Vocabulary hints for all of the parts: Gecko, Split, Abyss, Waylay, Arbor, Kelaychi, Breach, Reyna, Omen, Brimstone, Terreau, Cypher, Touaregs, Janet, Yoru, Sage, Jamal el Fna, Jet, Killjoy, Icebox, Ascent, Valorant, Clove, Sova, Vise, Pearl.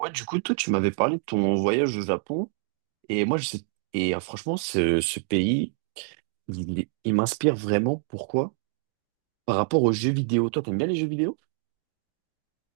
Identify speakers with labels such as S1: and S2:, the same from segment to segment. S1: Ouais, du coup, toi, tu m'avais parlé de ton voyage au Japon. Et moi, je sais. Franchement, ce pays, il m'inspire vraiment. Pourquoi? Par rapport aux jeux vidéo. Toi, t'aimes bien les jeux vidéo?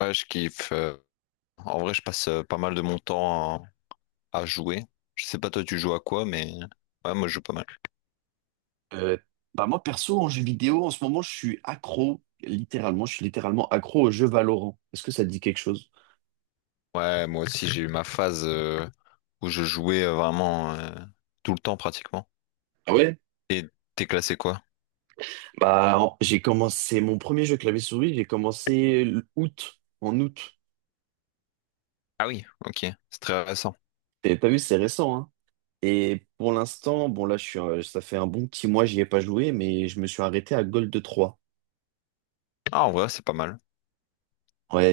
S2: Ouais, je kiffe. En vrai, je passe pas mal de mon temps à jouer. Je sais pas toi, tu joues à quoi, mais ouais, moi, je joue pas mal.
S1: Euh, Bah moi, perso, en jeux vidéo, en ce moment, je suis accro. Littéralement, je suis littéralement accro au jeu Valorant. Est-ce que ça te dit quelque chose?
S2: Ouais, moi aussi, j'ai eu ma phase où je jouais vraiment tout le temps pratiquement.
S1: Ah ouais?
S2: Et t'es classé quoi?
S1: J'ai commencé mon premier jeu clavier-souris, j'ai commencé en août.
S2: Ah oui, ok, c'est très récent.
S1: T'as vu, c'est récent, hein? Et pour l'instant, bon là, ça fait un bon petit mois, j'y ai pas joué, mais je me suis arrêté à Gold Trois.
S2: Ah, en vrai, c'est pas mal.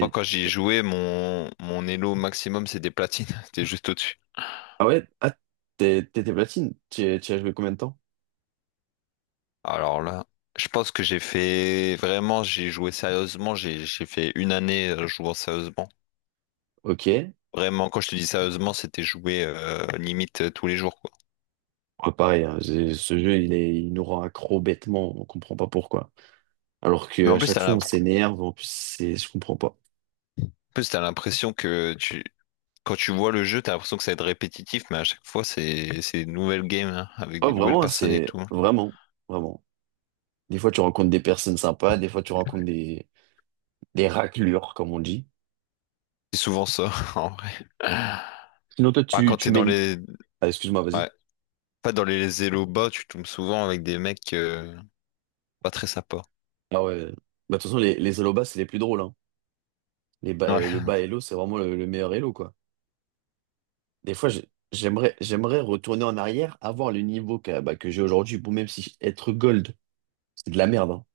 S2: Moi, quand j'y jouais, mon elo maximum, c'est des platines. T'es juste au-dessus.
S1: Ah ouais, ah, t'étais platine. Tu as joué combien de temps?
S2: Alors là, je pense que j'ai fait vraiment, j'ai joué sérieusement. J'ai fait une année jouant sérieusement.
S1: Ok. Ouais,
S2: Vraiment, quand je te dis sérieusement, c'était joué limite tous les jours, quoi.
S1: pareil, hein, ce jeu, il est, il nous rend accro bêtement, on comprend pas pourquoi. Alors
S2: Mais
S1: que à
S2: en plus,
S1: chaque fois, on
S2: en
S1: s'énerve, en plus, c'est, je comprends pas.
S2: plus, t'as l'impression que tu... quand tu vois le jeu, t'as l'impression que ça va être répétitif, mais à chaque fois, c'est des nouvelles games, hein, avec
S1: Oh,
S2: des nouvelles
S1: vraiment, hein,
S2: personnes et tout, hein.
S1: vraiment. Des fois, tu rencontres des personnes sympas, des fois, tu rencontres des raclures, comme on dit.
S2: C'est souvent ça, en vrai.
S1: Sinon, toi,
S2: Bah,
S1: tu,
S2: quand
S1: tu
S2: t'es dans
S1: mènes.
S2: les...
S1: Ah, excuse-moi, vas-y.
S2: ouais. Pas dans les élos bas, tu tombes souvent avec des mecs pas très sympas.
S1: Ah ouais. Bah, de toute façon, les Hello Bas, c'est les plus drôles. Hein.
S2: Ouais,
S1: Le
S2: enfin.
S1: bas Hello, c'est vraiment le meilleur Hello, quoi. Des fois, j'aimerais, j'aimerais retourner en arrière, avoir le niveau que, bah, que j'ai aujourd'hui. Bon, même si être gold, c'est de la merde. Hein.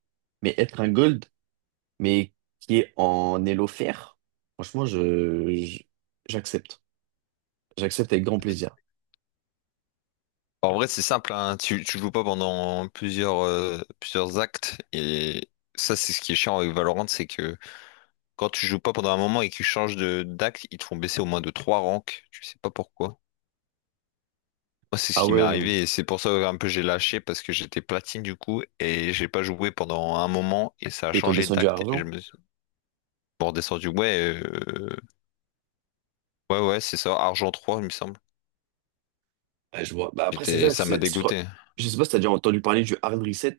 S1: Mais être un gold, mais qui est en Hello fer, franchement, j'accepte. J'accepte avec grand plaisir.
S2: En vrai, c'est simple, hein. Tu joues pas pendant plusieurs actes, et ça, c'est ce qui est chiant avec Valorant, c'est que quand tu joues pas pendant un moment et que tu changes de d'acte, ils te font baisser au moins de trois ranks. Tu sais pas pourquoi. Moi, c'est ce
S1: Ah
S2: qui m'est
S1: ouais.
S2: arrivé et c'est pour ça un peu j'ai lâché parce que j'étais platine du coup et j'ai pas joué pendant un moment et ça a
S1: Et ils t'ont
S2: changé
S1: descendu à
S2: d'acte et je
S1: argent?
S2: me suis bon, redescendu. Ouais, ouais, ouais, c'est ça, argent 3 il me semble.
S1: Ah, je vois. Bah après, c'est
S2: J'étais,
S1: ça,
S2: ça m'a dégoûté.
S1: je sais pas si t'as déjà entendu parler du hard reset.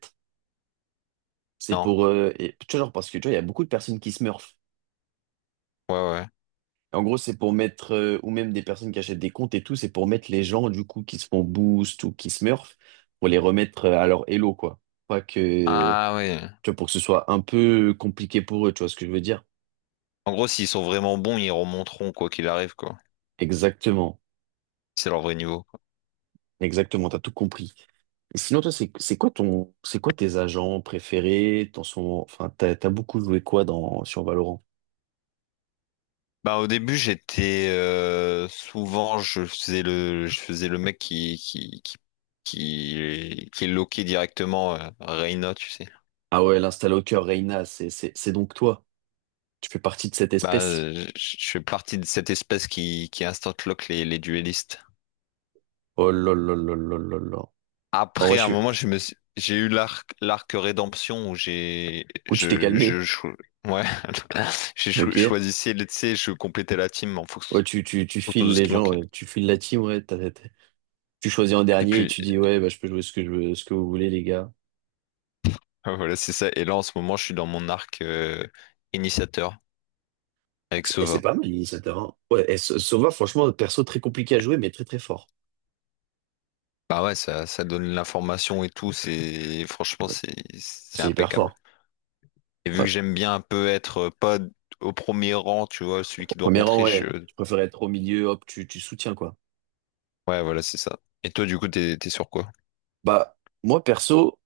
S2: Non,
S1: Tu vois, genre, parce que tu vois, il y a beaucoup de personnes qui smurfent.
S2: ouais, ouais.
S1: En gros, c'est pour mettre, ou même des personnes qui achètent des comptes et tout, c'est pour mettre les gens, du coup, qui se font boost ou qui smurf, pour les remettre à leur elo, quoi. Pas que,
S2: Ah, ouais.
S1: tu vois, pour que ce soit un peu compliqué pour eux, tu vois ce que je veux dire?
S2: En gros, s'ils sont vraiment bons, ils remonteront quoi qu'il arrive, quoi.
S1: Exactement.
S2: C'est leur vrai niveau.
S1: Exactement, t'as tout compris. Et sinon, toi, c'est quoi ton, c'est quoi tes agents préférés? T'en sont, enfin, t'as, T'as beaucoup joué quoi dans, sur Valorant?
S2: Bah au début j'étais souvent je faisais le mec qui est loqué directement Reyna, tu sais.
S1: Ah ouais, l'instalocker Reyna, c'est donc toi. Tu fais partie de cette
S2: Bah
S1: espèce.
S2: je fais partie de cette espèce qui instant lock les duellistes.
S1: Oh là là là là là là. Bon, ouais,
S2: Après à un moment j'ai eu l'arc rédemption où j'ai
S1: Ou tu t'es calmé.
S2: je, cho- ouais
S1: Ok.
S2: choisissais, tu sais, je complétais la team en
S1: Ouais,
S2: fonction
S1: tu
S2: autour
S1: files
S2: de ce
S1: les
S2: qui
S1: gens,
S2: manquait.
S1: ouais. Tu files la team, ouais. Tu choisis en
S2: Et
S1: dernier et
S2: puis
S1: tu dis, ouais, bah, je peux jouer ce que je veux, ce que vous voulez, les gars.
S2: voilà c'est ça, et là en ce moment je suis dans mon arc initiateur. Avec
S1: Et c'est
S2: Sova.
S1: pas mal, l'initiateur. Hein. Ouais, et Sova, franchement, perso très compliqué à jouer, mais très très fort.
S2: Bah ouais, ça donne l'information et tout, c'est franchement c'est
S1: C'est hyper
S2: impeccable.
S1: fort.
S2: Et vu que
S1: Ouais.
S2: j'aime bien un peu être pas au premier rang, tu vois, celui
S1: Au
S2: qui doit
S1: premier rang,
S2: rentrer,
S1: ouais.
S2: je...
S1: Tu préfères être au milieu, hop, tu soutiens, quoi.
S2: Ouais, voilà, c'est ça. Et toi, du coup, t'es sur quoi?
S1: Bah, moi perso,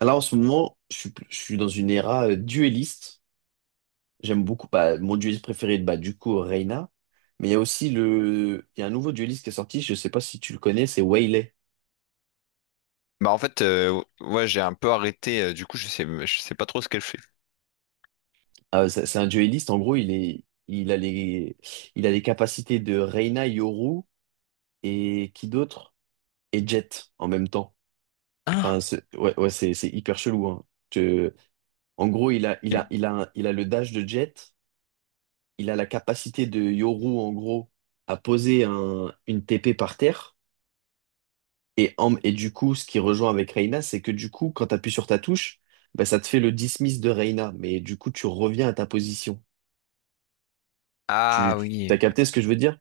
S1: là en ce moment, je suis dans une era dueliste. J'aime beaucoup, bah, mon dueliste préféré, bah, du coup, Reyna. Mais il y a aussi le, il y a un nouveau dueliste qui est sorti, je sais pas si tu le connais, c'est Waylay.
S2: Bah en fait, ouais, j'ai un peu arrêté, du coup, je sais pas trop ce qu'elle fait.
S1: Ah, ouais, c'est un duelliste, en gros, il a les capacités de Reina, Yoru et qui d'autre? Et Jet en même temps.
S2: Ah,
S1: Enfin, ouais, ouais, c'est hyper chelou, hein. Je- En gros,
S2: Il-
S1: il a le dash de Jet, il a la capacité de Yoru, en gros, à poser une TP par terre. Et, et du coup, ce qui rejoint avec Reina, c'est que du coup, quand tu appuies sur ta touche, bah, ça te fait le dismiss de Reina. Mais du coup, tu reviens à ta position.
S2: ah
S1: T'as
S2: oui.
S1: capté ce que je veux dire?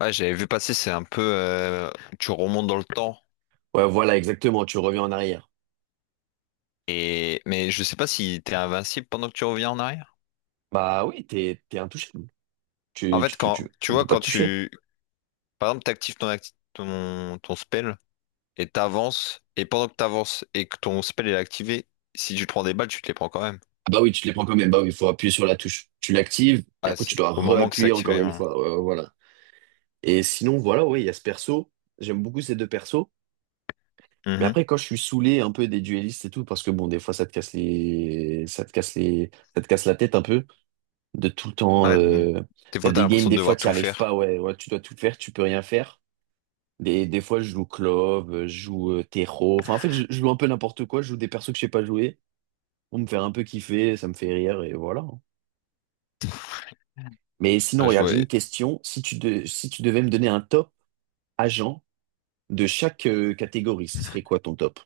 S2: Ouais, j'avais vu passer. C'est un peu, tu remontes dans le temps.
S1: Ouais, voilà, exactement, tu reviens en arrière.
S2: Et mais je sais pas si t'es invincible pendant que tu reviens en arrière.
S1: Bah oui, t'es intouchable.
S2: En fait,
S1: On peut pas
S2: quand
S1: te toucher.
S2: tu, par exemple, ton spell et t'avances et pendant que t'avances et que ton spell est activé, si tu te prends des balles, tu te les prends quand même.
S1: Ah bah oui, tu les prends quand même. Bah oui, il faut appuyer sur la touche. Tu l'actives, et
S2: Ah,
S1: après tu
S2: c'est
S1: dois
S2: au moment que c'est
S1: réappuyer encore
S2: activé,
S1: une
S2: hein.
S1: fois. Voilà. Et sinon, voilà, oui, il y a ce perso. J'aime beaucoup ces deux persos. Mais
S2: Mhm.
S1: après, quand je suis saoulé un peu des duellistes et tout, parce que bon, des fois, ça te casse la tête un peu de tout le temps.
S2: Ouais, d- des
S1: T'as
S2: fois, t'as
S1: des games,
S2: l'impression de
S1: des fois,
S2: devoir
S1: tu n'y
S2: tout
S1: arrives pas.
S2: faire.
S1: Ouais, ouais, tu dois tout faire, tu peux rien faire. Des fois, je joue Clove, je joue Terreau. Enfin, en fait, je joue un peu n'importe quoi. Je joue des persos que je sais pas jouer pour me faire un peu kiffer. Ça me fait rire et voilà. Mais sinon,
S2: Ah, je
S1: regarde,
S2: vois.
S1: j'ai une question. Si tu devais me donner un top agent de chaque catégorie, ce serait quoi ton top?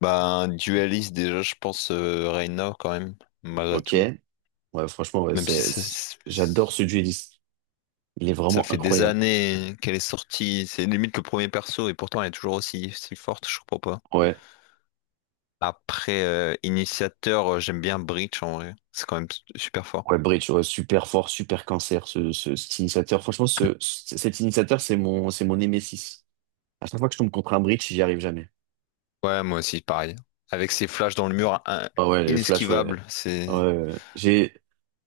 S2: Bah, un dualiste, déjà, je pense Reina, quand même, malgré
S1: Ok.
S2: tout.
S1: Ouais, franchement, ouais,
S2: Même si ça,
S1: j'adore ce dueliste. Il est
S2: ça
S1: vraiment
S2: fait des
S1: incroyable.
S2: années qu'elle est sortie, c'est limite le premier perso, et pourtant elle est toujours aussi, si forte, je comprends pas.
S1: Ouais.
S2: Après, initiateur, j'aime bien Breach en vrai. C'est quand même super fort.
S1: Ouais, Breach, ouais, super fort, super cancer, cet initiateur. Franchement, cet initiateur, c'est mon némésis. À chaque fois que je tombe contre un Breach, j'y arrive jamais.
S2: Ouais, moi aussi, pareil. Avec ses flashs dans le mur,
S1: Ah ouais, les flashs, ouais.
S2: inesquivable,
S1: Ouais,
S2: c'est.
S1: ouais. ouais. J'ai,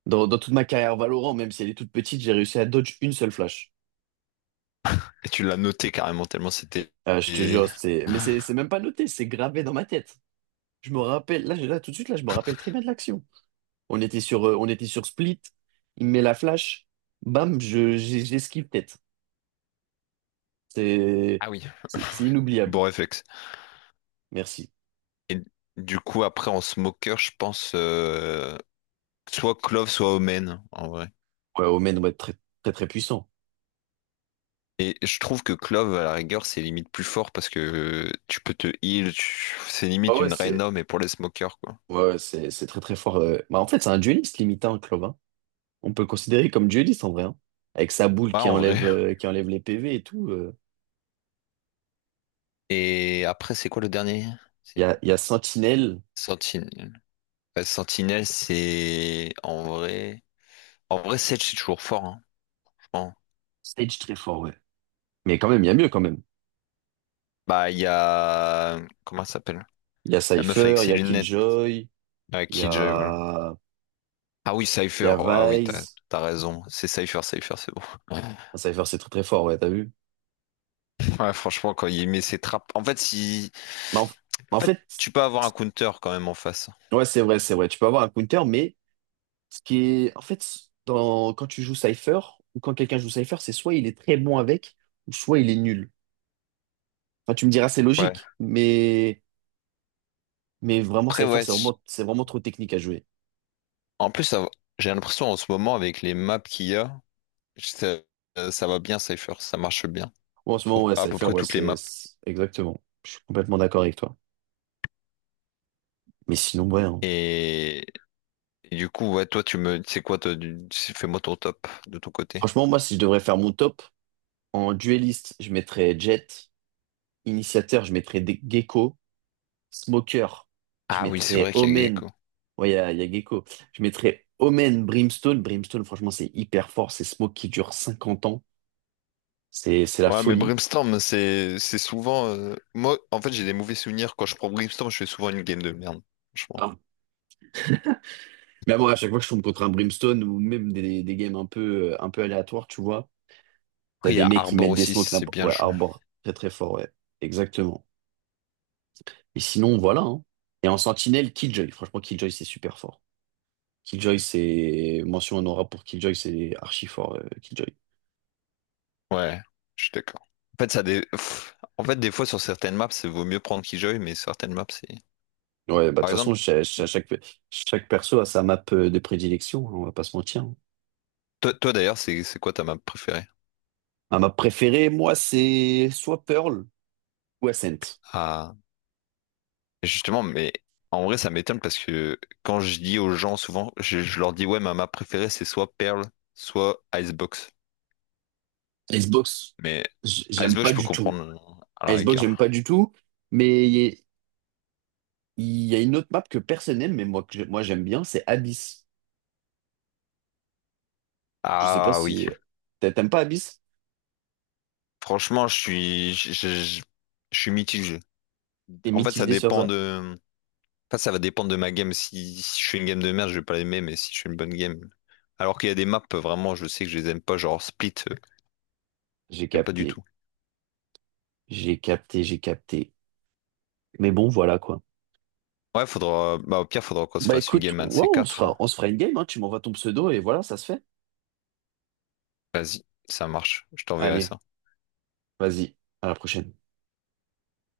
S1: dans, Dans toute ma carrière Valorant, même si elle est toute petite, j'ai réussi à dodge une seule flash.
S2: Et tu l'as noté carrément, tellement c'était.
S1: Ah, je te
S2: et-
S1: jure, mais c'est même pas noté, c'est gravé dans ma tête. Je me rappelle, là, tout de suite, là, je me rappelle très bien de l'action. On était sur Split, il me met la flash, bam, j'esquive tête. C'est,
S2: Ah oui,
S1: c'est inoubliable.
S2: bon réflexe.
S1: Merci.
S2: Et du coup, après, en smoker, je pense, soit Clove, soit Omen, en vrai.
S1: Ouais, Omen doit être très, très, très puissant.
S2: Et je trouve que Clove, à la rigueur, c'est limite plus fort parce que tu peux te heal, c'est
S1: Ah
S2: limite
S1: ouais,
S2: une
S1: c'est,
S2: Rhino, mais pour les smokers, quoi.
S1: ouais, ouais, c'est très, très fort. Bah, en fait, c'est un dueliste limite, hein, Clove, hein. On peut le considérer comme dueliste en vrai, hein. Avec sa boule
S2: Ouais, en vrai.
S1: qui enlève les PV et tout.
S2: Et après, c'est quoi le dernier? C'est
S1: Il y a Sentinel,
S2: Sentinelle. Ouais, Sentinelle, c'est en vrai. En vrai, Sage, c'est toujours fort, hein, je pense.
S1: Sage très fort, ouais. Mais quand même, il y a mieux quand même.
S2: Bah, il y a. Comment elle s'appelle?
S1: Il y a
S2: La meuf avec
S1: Cypher, il y
S2: ses
S1: a
S2: lunettes.
S1: Killjoy,
S2: Ah,
S1: il y
S2: Killjoy, voilà.
S1: a,
S2: Ah oui,
S1: il y
S2: Cypher.
S1: a
S2: Ah oui,
S1: Vise.
S2: t'as raison. C'est Cypher, Cypher, c'est bon.
S1: Ah, Cypher, c'est très très fort, ouais, t'as vu?
S2: Ouais, franchement, quand il met ses trappes. En fait, si.
S1: Mais en,
S2: En
S1: En
S2: fait,
S1: fait,
S2: tu peux avoir un counter quand même en face.
S1: ouais, c'est vrai. Tu peux avoir un counter, mais ce qui est. En fait, quand tu joues Cypher, ou quand quelqu'un joue Cypher, c'est soit il est très bon avec, ou soit il est nul. Enfin, tu me diras, c'est
S2: Ouais.
S1: logique, mais. Mais vraiment,
S2: Après,
S1: Cypher,
S2: ouais,
S1: c'est vraiment trop technique à jouer.
S2: en plus, j'ai l'impression en ce moment, avec les maps qu'il y a, ça, ça va bien, Cypher. Ça marche bien.
S1: Ouais, en ce
S2: Sur
S1: moment, ouais,
S2: à peu
S1: Cypher,
S2: près
S1: ouais,
S2: toutes les maps.
S1: exactement. Je suis complètement d'accord avec toi. Mais sinon, ouais. Hein.
S2: Et, et du coup, ouais, toi, tu me. C'est quoi, toi, fais-moi ton top de ton côté.
S1: Franchement, moi, si je devrais faire mon top, en dueliste, je mettrais Jett. Initiateur, je mettrais Gecko. Smoker, je
S2: Ah oui, c'est
S1: mettrais
S2: vrai qu'il y a
S1: Omen.
S2: Gecko.
S1: Ouais, il y a Gecko. Je mettrais Omen, Brimstone. Brimstone, franchement, c'est hyper fort. C'est Smoke qui dure 50 ans. C'est la
S2: Ouais, mais
S1: folie.
S2: Brimstone, c'est souvent, moi, en fait, j'ai des mauvais souvenirs. Quand je prends Brimstone, je fais souvent une game de merde. Franchement.
S1: Ah. Mais bon, à chaque fois que je tombe contre un Brimstone ou même des, un peu aléatoires, tu vois. T'as
S2: Après, il y
S1: des
S2: a
S1: mecs qui
S2: Arbor
S1: mettent des
S2: aussi, si
S1: smokes
S2: c'est
S1: n'importe-
S2: bien
S1: Ouais,
S2: joué.
S1: Arbor, très très fort, ouais. Exactement. Et sinon, voilà. Hein. Et en sentinelle, Killjoy. Franchement, Killjoy, c'est super fort. Killjoy, c'est... Mention honorable pour Killjoy, c'est archi fort, Killjoy.
S2: Ouais, je suis d'accord. En fait, pff, en fait, des fois, sur certaines maps, c'est vaut mieux prendre Killjoy, mais certaines maps, c'est...
S1: Ouais, bah de toute
S2: Par
S1: façon,
S2: exemple,
S1: chaque perso a sa map de prédilection, hein, on va pas se mentir. Hein.
S2: toi, d'ailleurs, c'est quoi ta map préférée?
S1: Ma map préférée, moi, c'est soit Pearl ou Ascent.
S2: Ah, justement, mais en vrai, ça m'étonne parce que quand je dis aux gens, souvent, je leur dis, ouais, ma map préférée, c'est soit Pearl, soit Icebox.
S1: Icebox,
S2: Mais
S1: j'aime
S2: Icebox,
S1: pas
S2: je peux
S1: du tout.
S2: comprendre à la
S1: Icebox, j'aime pas
S2: rigueur.
S1: du tout, mais il y a une autre map que personne n'aime, mais moi, moi j'aime bien, c'est Abyss. Je sais pas
S2: Ah oui,
S1: si t'aimes pas Abyss?
S2: franchement, je suis... Je je suis mitigé.
S1: T'es
S2: En fait, ça
S1: mitigé sur
S2: dépend
S1: ça?
S2: de. Enfin, ça va dépendre de ma game. Si, si je fais une game de merde, je vais pas l'aimer, mais si je fais une bonne game. Alors qu'il y a des maps, vraiment, je sais que je les aime pas, genre Split,
S1: J'ai
S2: j'aime pas du
S1: capté,
S2: tout.
S1: j'ai capté. Mais bon, voilà quoi.
S2: Ouais, faudra. Bah, au pire, faudra qu'on se
S1: Bah
S2: fasse une
S1: écoute,
S2: game un de
S1: ouais,
S2: ces quatre, hein.
S1: on se fera une game, hein. Tu m'envoies ton pseudo et voilà, ça se fait.
S2: Vas-y, ça marche. Je t'enverrai
S1: Allez,
S2: ça.
S1: vas-y, à la prochaine.